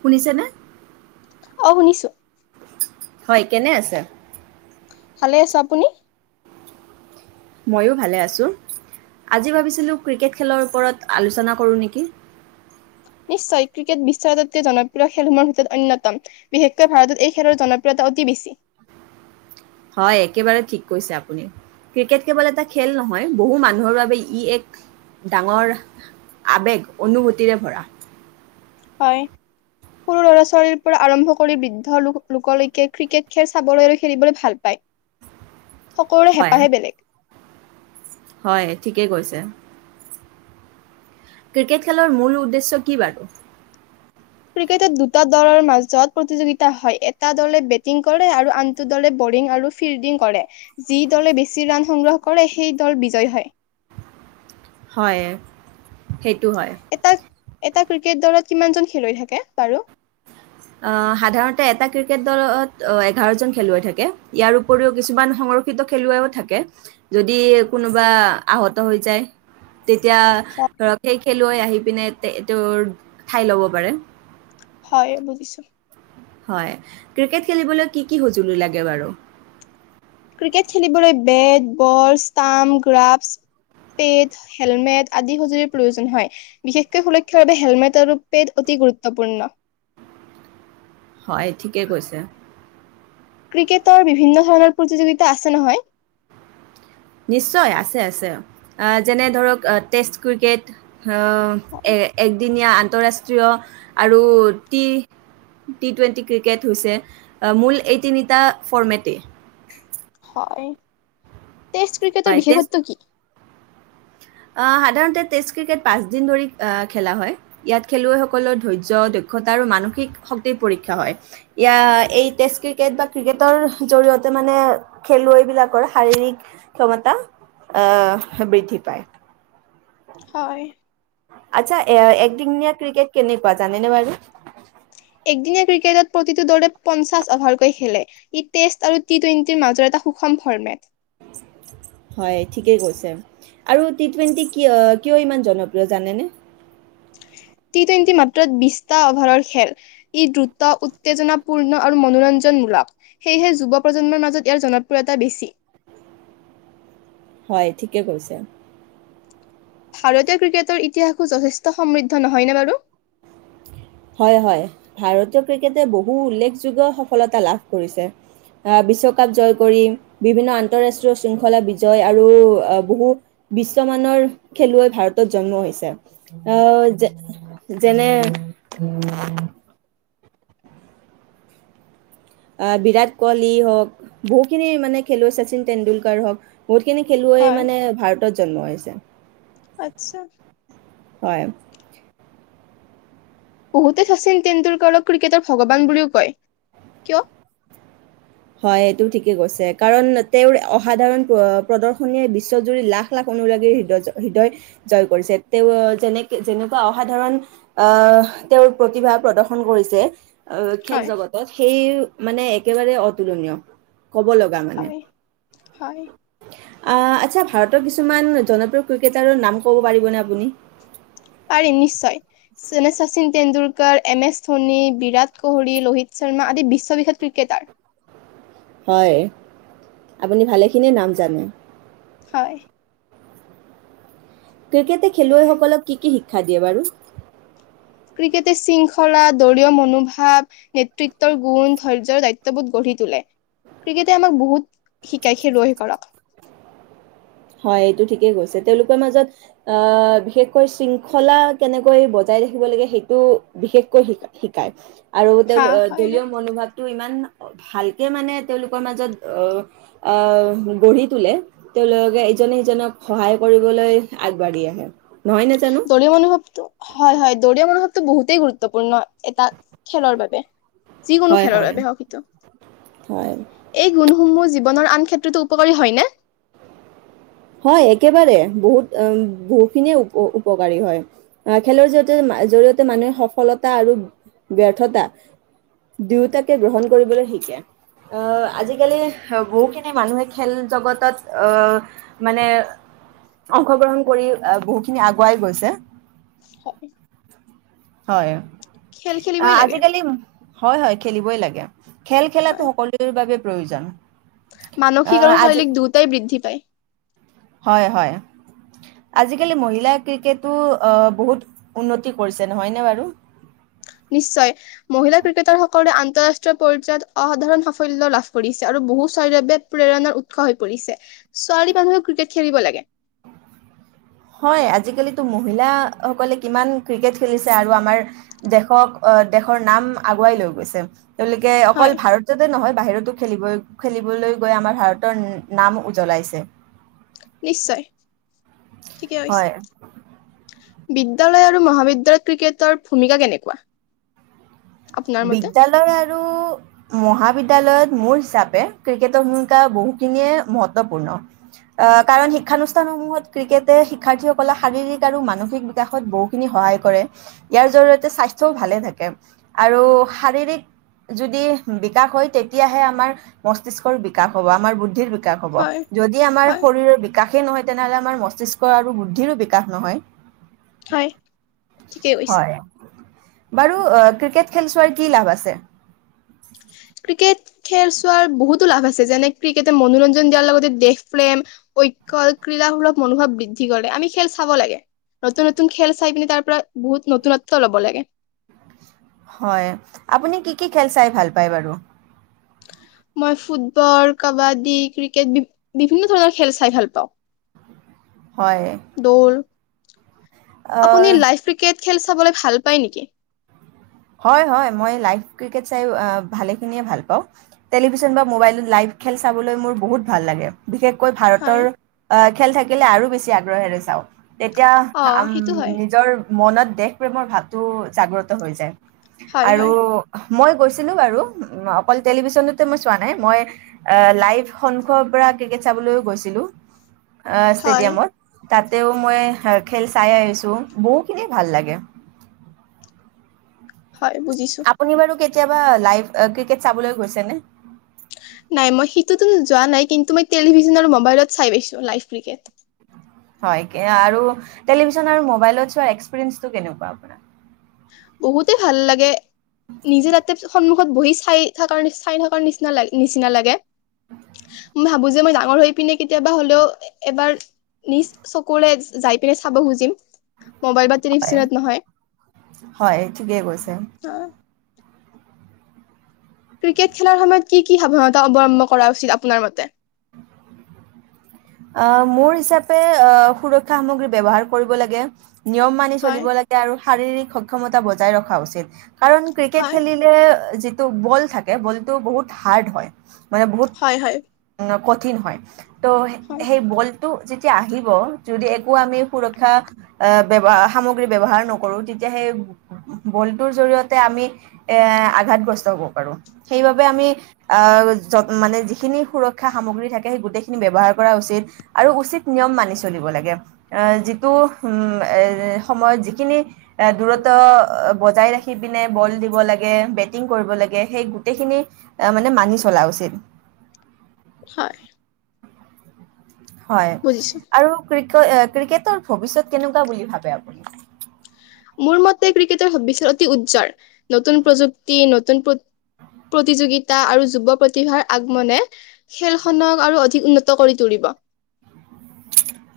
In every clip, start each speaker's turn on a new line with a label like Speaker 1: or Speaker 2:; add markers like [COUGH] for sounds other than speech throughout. Speaker 1: শুনিছে নে।
Speaker 2: অ শুনিছো।
Speaker 1: হয় কেনে আছে।
Speaker 2: ভালে আছে আপুনি।
Speaker 1: ময়ো ভালে আছোঁ আজি ভাবিছিলোঁ ক্ৰিকেট খেলৰ ওপৰত আলোচনা কৰোঁ নেকি।
Speaker 2: নিশ্চয় ক্ৰিকেট বিশ্বৰ আটাইতকৈ জনপ্ৰিয় খেলসমূহৰ ভিতৰত অন্যতম বিশেষকৈ ভাৰতত এই খেলৰ জনপ্ৰিয়তা অতি বেছি।
Speaker 1: হয় একেবাৰে ঠিক কৈছে আপুনি ক্ৰিকেট কেৱল এটা খেল নহয় বহু মানুহৰ বাবে ই এক ডাঙৰ আবেগ অনুভূতিৰে ভৰা।
Speaker 2: হয় সৰু ল'ৰা ছোৱালীৰ পৰা আৰম্ভ কৰি বৃদ্ধ লোকলৈকে ক্ৰিকেট খেল চাবলৈ আৰু খেলিবলৈ ভাল পায়। সকলোৰে
Speaker 1: হয়
Speaker 2: হেঁপাহে বেলেগ।
Speaker 1: হয় ঠিকেই গৈছে। ক্ৰিকেট খেলাৰ মূল উদ্দেশ্য কি বাৰু।
Speaker 2: ক্ৰিকেটত দুটা দলৰ মাজত প্ৰতিযোগিতা হয় এটা দলে বেটিং কৰে আৰু আনটো দলে বলিং আৰু ফিল্ডিং কৰে যি দলে বেছি ৰাণ সংগ্ৰহ কৰে সেই দল বিজয়ী হয়।
Speaker 1: হয়। সেইটো হয়।
Speaker 2: এটা এটা ক্ৰিকেট দলৰত কিমান জন খেলুৱৈ থাকে বাৰু।
Speaker 1: সাধাৰণতে এটা ক্ৰিকেট দলত এঘাৰজন খেলুৱৈ থাকে ইয়াৰ উপৰিও কিছুমান সংৰক্ষিত খেলুৱৈও থাকে যদি কোনোবা আহত হৈ যায়। তেতিয়া
Speaker 2: হয়
Speaker 1: ধৰক সেই খেলুৱৈ আহি। পিনে এইটো ঠাই ল'ব পাৰে।
Speaker 2: হয় বুজিছো।
Speaker 1: হয় ক্ৰিকেট খেলিবলৈ কি কি সঁজুলি লাগে বাৰু।
Speaker 2: ক্ৰিকেট খেলিবলৈ bat ball stump gloves pad helmet আদি সঁজুলিৰ প্ৰয়োজন হয় বিশেষকৈ সুৰক্ষাৰ বাবে হেলমেট আৰু পেড অতি গুৰুত্বপূৰ্ণ।
Speaker 1: হয় ঠিকেই কৈছে।
Speaker 2: ক্ৰিকেটৰ বিভিন্ন ধৰণৰ প্ৰতিযোগিতা আছে নহয়।
Speaker 1: নিশ্চয় আছে আছে যেনে ধৰক টেষ্ট ক্ৰিকেট। অ এ একদিনীয়া। আন্তঃৰাষ্ট্ৰীয় আৰু টি টি টুৱেণ্টি ক্ৰিকেট হৈছে মূল এই তিনিটা ফৰ্মেটেই।
Speaker 2: এই। টেষ্ট ক্ৰিকেটৰ
Speaker 1: হয় টেষ্ট
Speaker 2: বিশেষত্ব কি।
Speaker 1: সাধাৰণতে টেষ্ট ক্ৰিকেট পাঁচদিন ধৰি খেলা হয় ইয়াত খেলুৱৈসকল। সকলৰ ধৈৰ্য্য দক্ষতা আৰু মানসিক শক্তিৰ পৰীক্ষা হয়। এয়া এই টেষ্ট ক্ৰিকেট বা ক্ৰিকেটৰ জৰিয়তে মানে খেলুৱৈবিলাকৰ শাৰীৰিক ক্ষমতা আহ বৃদ্ধি পায়
Speaker 2: হয়
Speaker 1: আচ্ছা একদিনীয়া ক্ৰিকেট কেনেকুৱা জানে নে বাৰু
Speaker 2: একদিনীয়া ক্ৰিকেটত প্ৰতিটো দৰে পঞ্চাশ অভাৰকৈ খেলে ই টেষ্ট আৰু টি টুৱেণ্টিৰ মাজৰ এটা সুষম ফৰ্মেট
Speaker 1: হয় ঠিকেই কৈছে আৰু টি টুৱেণ্টি কিয় ইমান জনপ্ৰিয় জানেনে?
Speaker 2: টি টুৱেণ্টি মাত্ৰ বিশটা অভাৰৰ খেল ই দ্ৰুত উত্তেজনাপূৰ্ণ আৰু মনোৰঞ্জনমূলক সেয়েহে যুৱ প্ৰজন্মৰ মাজত ইয়াৰ জনপ্ৰিয়তা বেছি
Speaker 1: হয় ঠিকে কৈছে
Speaker 2: ভাৰতীয় ক্ৰিকেটৰ ইতিহাসো যথেষ্ট সমৃদ্ধ নহয়নে বাৰু
Speaker 1: হয় হয় ভাৰতীয় ক্ৰিকেটে বহু উল্লেখযোগ্য সফলতা লাভ কৰিছে আহ বিশ্বকাপ জয় কৰি বিভিন্ন আন্তৰাষ্ট্ৰীয় শৃংখলা বিজয় আৰু বহু বিশ্বমানৰ খেলুৱৈ ভাৰতত জন্ম হৈছে আহ যেনে টো পে বিৰাট কোৱলি হওঁক বহুতখিনি মানে খেলুৱৈ শচীন টেণ্ডুলকাৰ হওক বহুতখিনি খেলুৱৈ
Speaker 2: হয়,
Speaker 1: মানে ভাৰতত জন্ম হৈছে
Speaker 2: আচ্ছা
Speaker 1: হয়
Speaker 2: বহুতে শচীন তেটেণ্ডুলকাৰক ক্ৰিকেটৰ ভগৱান বুলিও কয় কিয়?
Speaker 1: হয় এইটো ঠিকেই কৈছে কাৰণ তেওঁৰ অসাধাৰণ প্ৰদৰ্শনীয়ে বিশ্বজুৰি লাখ লাখ অনুৰাগীৰ হৃদয় হৃদয় জয় কৰিছে তেওঁ যেনেকে যেনেকুৱা অসাধাৰণ আহ তেওঁৰ প্ৰতিভা প্ৰদৰ্শন কৰিছে অ খেল
Speaker 2: হয়,
Speaker 1: জগতত সেই অওমানে একেবাৰে অতুলনীয় ক'ব লগা মানে
Speaker 2: হয় হয়
Speaker 1: আ। আচ্ছা ভাৰতৰ কিছুমান জনপ্ৰিয় ক্ৰিকেটাৰৰ নাম ক'ব পাৰিবনে আপুনি?
Speaker 2: পাৰিম নিশ্চয় যেনে চীল টেণ্ডুলকাৰ এম এছ ধোনী বিৰাট কোহলি ৰোহিত শৰ্মা আদি বিশ্ববিখ্যাত ক্ৰিকেটাৰ
Speaker 1: হয় আপুনি ভালেখিনিয়ে নাম জানে
Speaker 2: হয়
Speaker 1: ক্ৰিকেটে খেলুৱৈসকলক কি কি শিক্ষা দিয়ে বাৰু
Speaker 2: ক্ৰিকেটে শৃংখলা দৰিয় মনোভাৱ নেতৃত্বৰ গুণ ধৈৰ্যৰ দায়িত্ববোধ গঢ়ি তোলে ক্ৰিকেটে আমাক বহুত শিকাই খেলুৱৈ সকলক
Speaker 1: হয় এইটো ঠিকেই গৈছে তেওঁলোকৰ মাজত আহ বিশেষকৈ শৃংখলা কেনেকৈ বজাই ৰাখিব লাগে সেইটো বিশেষকৈ শিকাই আৰু
Speaker 2: হা, হয়,
Speaker 1: দলীয়
Speaker 2: হয়।
Speaker 1: মনোভাৱটো ইমান ভালকে মানে তেওঁলোকৰ মাজত অ আহ গঢ়ি তোলে তেওঁলোক ইজনে সিজনক সহায় কৰিবলৈ আগবাঢ়ি আহে নহয় নে জানো
Speaker 2: দলিয় মনোভাৱটো হয় হয় দলিয় মনোভাৱ এইটো বহুতেই গুৰুত্বপূৰ্ণ এটা খেলৰ বাবে যিকোনো
Speaker 1: হয়
Speaker 2: খেলৰ
Speaker 1: হয়
Speaker 2: বাবে শসিত
Speaker 1: হয়
Speaker 2: এই গুণসমূহ জীৱনৰ আন ক্ষেত্ৰতো উপকাৰী হয়নে
Speaker 1: হয় একেবাৰে বহুত আহ বহুখিনিয়ে উপ উপকাৰী হয় আহ খেলৰ জতে জৰিয়তে মানুহে সফলতা আৰু ব্যৰ্থতা দুয়োটাকে গ্ৰহণ কৰিবলৈ শিকে আহ আজিকালি বহুখিনি মানুহে খেল জগতত অহ মানে অংশগ্ৰহণ কৰি বহুতখিনি আগুৱাই গৈছে
Speaker 2: স
Speaker 1: হয় আহ
Speaker 2: লাগে
Speaker 1: আজিকালি উ হয় হয় খেলিবই লাগে খেল খেলাতো
Speaker 2: হয়
Speaker 1: সকলোৰে বাবে প্ৰয়োজন
Speaker 2: মানসিক
Speaker 1: আহ,
Speaker 2: আৰু
Speaker 1: আজি
Speaker 2: শাৰীৰিক দুয়োটাই বৃদ্ধি পায়।
Speaker 1: হয় হয় আজিকালি মহিলাই ক্ৰিকেটো বহুত উন্নতি কৰিছে নহয়নে বাৰু।
Speaker 2: নিশ্চয় মহিলা ক্ৰিকেটাৰসকলে আন্তঃৰাষ্ট্ৰীয় পৰ্যায়ত অসাধাৰণ সাফল্য লাভ কৰিছে আৰু বহু সয়দবে প্ৰেৰণাৰ উৎস হৈ পৰিছে ছোৱালী মানুহে ক্ৰিকেট খেলিব লাগে।
Speaker 1: হয় আজিকালিতো মহিলাসকলে কিমান ক্ৰিকেট খেলিছে আৰু আমাৰ দেশক দেশৰ নাম আগুৱাই লৈ গৈছে। তেওঁলোকে অকল
Speaker 2: হয়
Speaker 1: ভাৰততে নহয় বাহিৰত খেলিবই খেলিবলৈ গৈ আমাৰ ভাৰতৰ নাম উজ্বলাইছে।
Speaker 2: নিশ্চয়। ঠিকে কৈছে
Speaker 1: হয়।
Speaker 2: বিদ্যালয় আৰু মহাবিদ্যালয়ত ক্ৰিকেটৰ ভূমিকা কেনেকুৱা? আপোনাৰ মতে
Speaker 1: বিদ্যালয় আৰু মহাবিদ্যালয়। বিদ্যলয়ত মোৰ হিচাপে ক্ৰিকেটৰ ভূমিকা বহুখিনিয়ে মহত্বপূৰ্ণ আহ কাৰণ শিক্ষানুষ্ঠানসমূহত ক্ৰিকেটে শিক্ষাৰ্থীসকলৰ শাৰীৰিক আৰু মানসিক বিকাশত বহুখিনি সহায় কৰে ইয়াৰ জৰিয়তে স্বাস্থ্যও ভালে থাকে। আৰু শাৰীৰিক যদি বিকাশ হয় তেতিয়াহে আমাৰ মস্তিষ্কৰ বিকাশ হ'ব। আমাৰ বুদ্ধিৰ বি বিকাশ হ'ব
Speaker 2: হয়
Speaker 1: যদি আমাৰ
Speaker 2: হয়
Speaker 1: শৰীৰৰ বিকাশ সেই নহয় তেনেহ'লে আমাৰ মস্তিষ্ক আৰু বুদ্ধিৰো বিকাশ নহয়।
Speaker 2: হয় ঠিকেই কৈছা।
Speaker 1: হয় বাৰু ক্ৰিকেট। খেল চোৱাৰ কি লাভ আছে।
Speaker 2: ক্ৰিকেট খেল চোৱাৰ বহুতো লাভ আছে। যেনে ক্ৰিকেটে মনোৰঞ্জন দিয়াৰ লগতে দেশ প্ৰেম ঐক্য ক্ৰীড়া সূলভ মনোভাৱ বৃদ্ধি কৰে আমি খেল চাব লাগে নতুন নতুন খেল চাই পিনে তাৰ পৰা বহুত নতুনত্ব ল'ব লাগে।
Speaker 1: হয় আপুনি কি কি খেল চাই ভাল পায় বাৰু?
Speaker 2: মই ফুটবল কাবাডী ক্ৰিকেট বি বিভিন্ন ধৰণৰ খেল চাই ভাল পাওঁ।
Speaker 1: হয়,
Speaker 2: দৌল
Speaker 1: আ
Speaker 2: আপুনি লাইভ ক্ৰিকেট খেল চাবলৈ ভাল পায় নেকি?
Speaker 1: হয় হয় মই লাইভ ক্ৰিকেট চাই ভালেখিনিয়ে ভাল পাওঁ টেলিভিছন বা মোবাইলত লাইভ খেল চাবলৈ মোৰ বহুত ভাল লাগে। বিশেষকৈ ভাৰতৰ
Speaker 2: হয়
Speaker 1: খেল থাকি কিলে আৰু বেছি আগ্ৰহেৰে চাওঁ‌। তেতিয়া
Speaker 2: অ' সেইটো হয়।
Speaker 1: ম নিজৰ মনত দেশ প্ৰেমৰ ভাৱ টো জাগ্ৰত হৈ যায়।
Speaker 2: হয়
Speaker 1: আৰু
Speaker 2: হয়
Speaker 1: মই গৈছিলো বাৰু অকল টেলিভিশ্যনটো মই চোৱা নাই মই লাইভ সংখ্যৰ পৰা ক্ৰিকেট চাবলৈও গৈছিলোঁ‌। অ'
Speaker 2: হয়
Speaker 1: ষ্টেডিয়ামত। তাতেও মই খেল চাই আহিছোঁ বহুখিনি ভাল লাগে।
Speaker 2: হয় বুজিছো।
Speaker 1: আপুনি বাৰু কেতিয়াবা লাইভ ক্ৰিকেট চাবলৈ গৈছে নে?
Speaker 2: নাই মই সেইটোতো যোৱা নাই কিন্তু মই টেলিভিছন আৰু মোবাইলত চাই পাইছো লাইভ ক্ৰিকেট।
Speaker 1: হয় আৰু টেলিভিচেনৰ মোবাইলত চোৱা এক্সপ্ৰীৰিয়েনচটো কেনেকুৱা?
Speaker 2: বহুতে ভাল লাগে নিজে ৰাতি সন্মুখত। ত বহি চাই থকাৰ চাই থকাৰ নিচিনা ল নিচিনা লাগে। মই ভাবো। যে মই ডাঙৰ হৈ পিনে কেতিয়াবা হ'লেও এবাৰ নিজ চকুৰে যাই পিনে চাব খুজিম। মোবাইল বাদ তিৰিফ
Speaker 1: হয়
Speaker 2: ইছক্ৰিনত নহয়।
Speaker 1: হয় ঠিকেই কৈছে।
Speaker 2: ক্ৰিকেট খেলাৰ সময়ত কি কি সাৱধানতা অৱলম্বন কৰা উচিত আপোনাৰ মতে?
Speaker 1: অ মোৰ হিচাপে অ সুৰক্ষা সামগ্ৰী ব্যৱহাৰ কৰিব লাগে, নিয়ম মানি
Speaker 2: হয়
Speaker 1: চলিব লাগে আৰু শাৰীৰিক সক্ষমতা বজাই ৰখা উচিত কাৰণ ক্ৰিকেট
Speaker 2: হয়
Speaker 1: খেলিলে টো বল থাকে বলটো বহুত হাৰ্ড হয়। মানে বহুত
Speaker 2: হয় হয়
Speaker 1: ক। কঠিন হয় ত।
Speaker 2: হয়
Speaker 1: সেই বলটো যিটো। যে আহিব যদি একো আমি সুৰক্ষা অহ ব্যৱহাৰ সামগ্ৰী ব্যৱহাৰ নকৰো তেতিয়া সেই বলটোৰ জৰিয়তে আমি এ আঘাতগ্ৰস্ত হব পাৰো সেইবাবে আমি আহ মানে যিখিনি সুৰক্ষা সামগ্ৰী থাকে সেই গোটেইখিনি ব্যৱহাৰ। কৰা উচিত আৰু উচিত নিয়ম মানি চলিব লাগে এ যিটো উম এ সময়ত যিখিনি এ দূৰত্ব বজাই ৰাখি পিনে বল দিব লাগে বেটিং কৰিব লাগে সেই গোটেইখিনি মানে মানি চলা উচিত।
Speaker 2: হয়।
Speaker 1: হয়
Speaker 2: বুজিছো
Speaker 1: আৰু ক্ৰিকেট ক্ৰিকেটৰ। ভৱিষ্যত কেনেকুৱা বুলি ভাবে আপুনি।
Speaker 2: মোৰ মতে ক্ৰিকেটৰ ভবিষ্যত অতি উজ্জ্বল। নতুন প্ৰযুক্তি, নতুন প্ৰতিযোগিতা আৰু যুৱ প্ৰতিভাৰ আগমনে খেলখনক আৰু অধিক উন্নত কৰি তুলিব।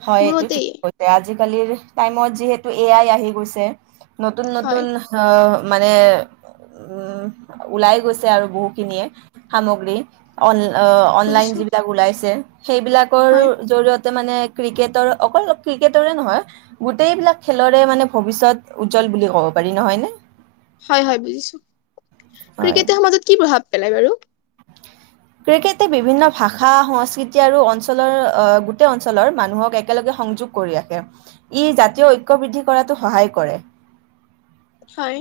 Speaker 1: হয়
Speaker 2: মোৰ
Speaker 1: এইটো
Speaker 2: মতে
Speaker 1: ঠিক কৈছে আজিকালিৰ। টাইমত যিহেতু এ আই আহি গৈছে। নতুন
Speaker 2: হয়
Speaker 1: নতুন। মানে উম ওলাই গৈছে আৰু বহুখিনিয়ে সামগ্ৰী অন অনলাইন
Speaker 2: বুজিছো
Speaker 1: যিবিলাক ওলাইছে সেইবিলাকৰ
Speaker 2: হয়
Speaker 1: জৰিয়তে মানে ক্ৰিকেটৰ অকল ক্ৰিকেটৰে নহয় গোটেইবিলাক খেলৰে মানে ভৱিষ্যত উজ্জ্বল বুলি ক'ব পাৰি নহয় নে
Speaker 2: হয় হয় বুজিছো
Speaker 1: হয়
Speaker 2: ক্ৰিকেটৰ সমাজত কি প্ৰভাৱ পেলাই বাৰু
Speaker 1: ক্ৰিকেটে বিভিন্ন ভাষা সংস্কৃতি আৰু অঞ্চলৰ গোটেই অঞ্চলৰ মানুহক একেলগে সংযোগ কৰি ৰাখে ই জাতীয় ঐক্যবৃদ্ধি কৰাতো সহায় কৰে
Speaker 2: হয়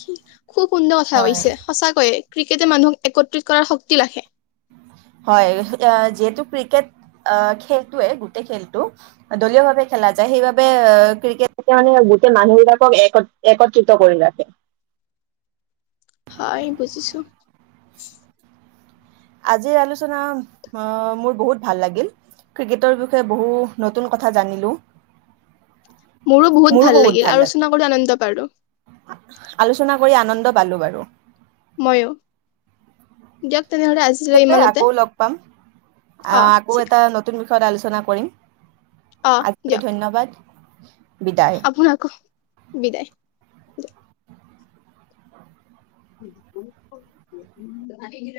Speaker 2: কি খুব সুন্দৰ কথা
Speaker 1: হয়
Speaker 2: কৈছে সঁচাকৈয়ে ক্ৰিকেটে মানুহক একত্ৰিত কৰাৰ শক্তি ৰাখে।
Speaker 1: হয় যিহেতু ক্ৰিকেট খেলটোৱে গোটেই খেলটো দলীয় ভাৱে খেলা যায় সেইবাবে ক্ৰিকেট মানে গোটেই মানুহবিলাকক একত্ৰিত কৰি ৰাখে।
Speaker 2: হয় বুজিছো।
Speaker 1: আজিৰ আলোচনা মোৰ বহুত ভাল লাগিল ক্ৰিকেটৰ বিষয়ে বহু নতুন কথা জানিলো।
Speaker 2: মোৰো বহুত ভাল লাগিল আৰু ৰচনা কৰি আনন্দ পালো।
Speaker 1: আলোচনা কৰি আনন্দ পালো বাৰু।
Speaker 2: মইয়ো।
Speaker 1: ছে আকৌ লগ পাম
Speaker 2: অ
Speaker 1: আঁহ আকৌ
Speaker 2: ঠিক
Speaker 1: এটা নতুন বিষয়। ৰত আলোচনা কৰিম। আজি ধন্যবাদ। হয়।
Speaker 2: আপোন আকৌ বিদায়। উম। [INAUDIBLE]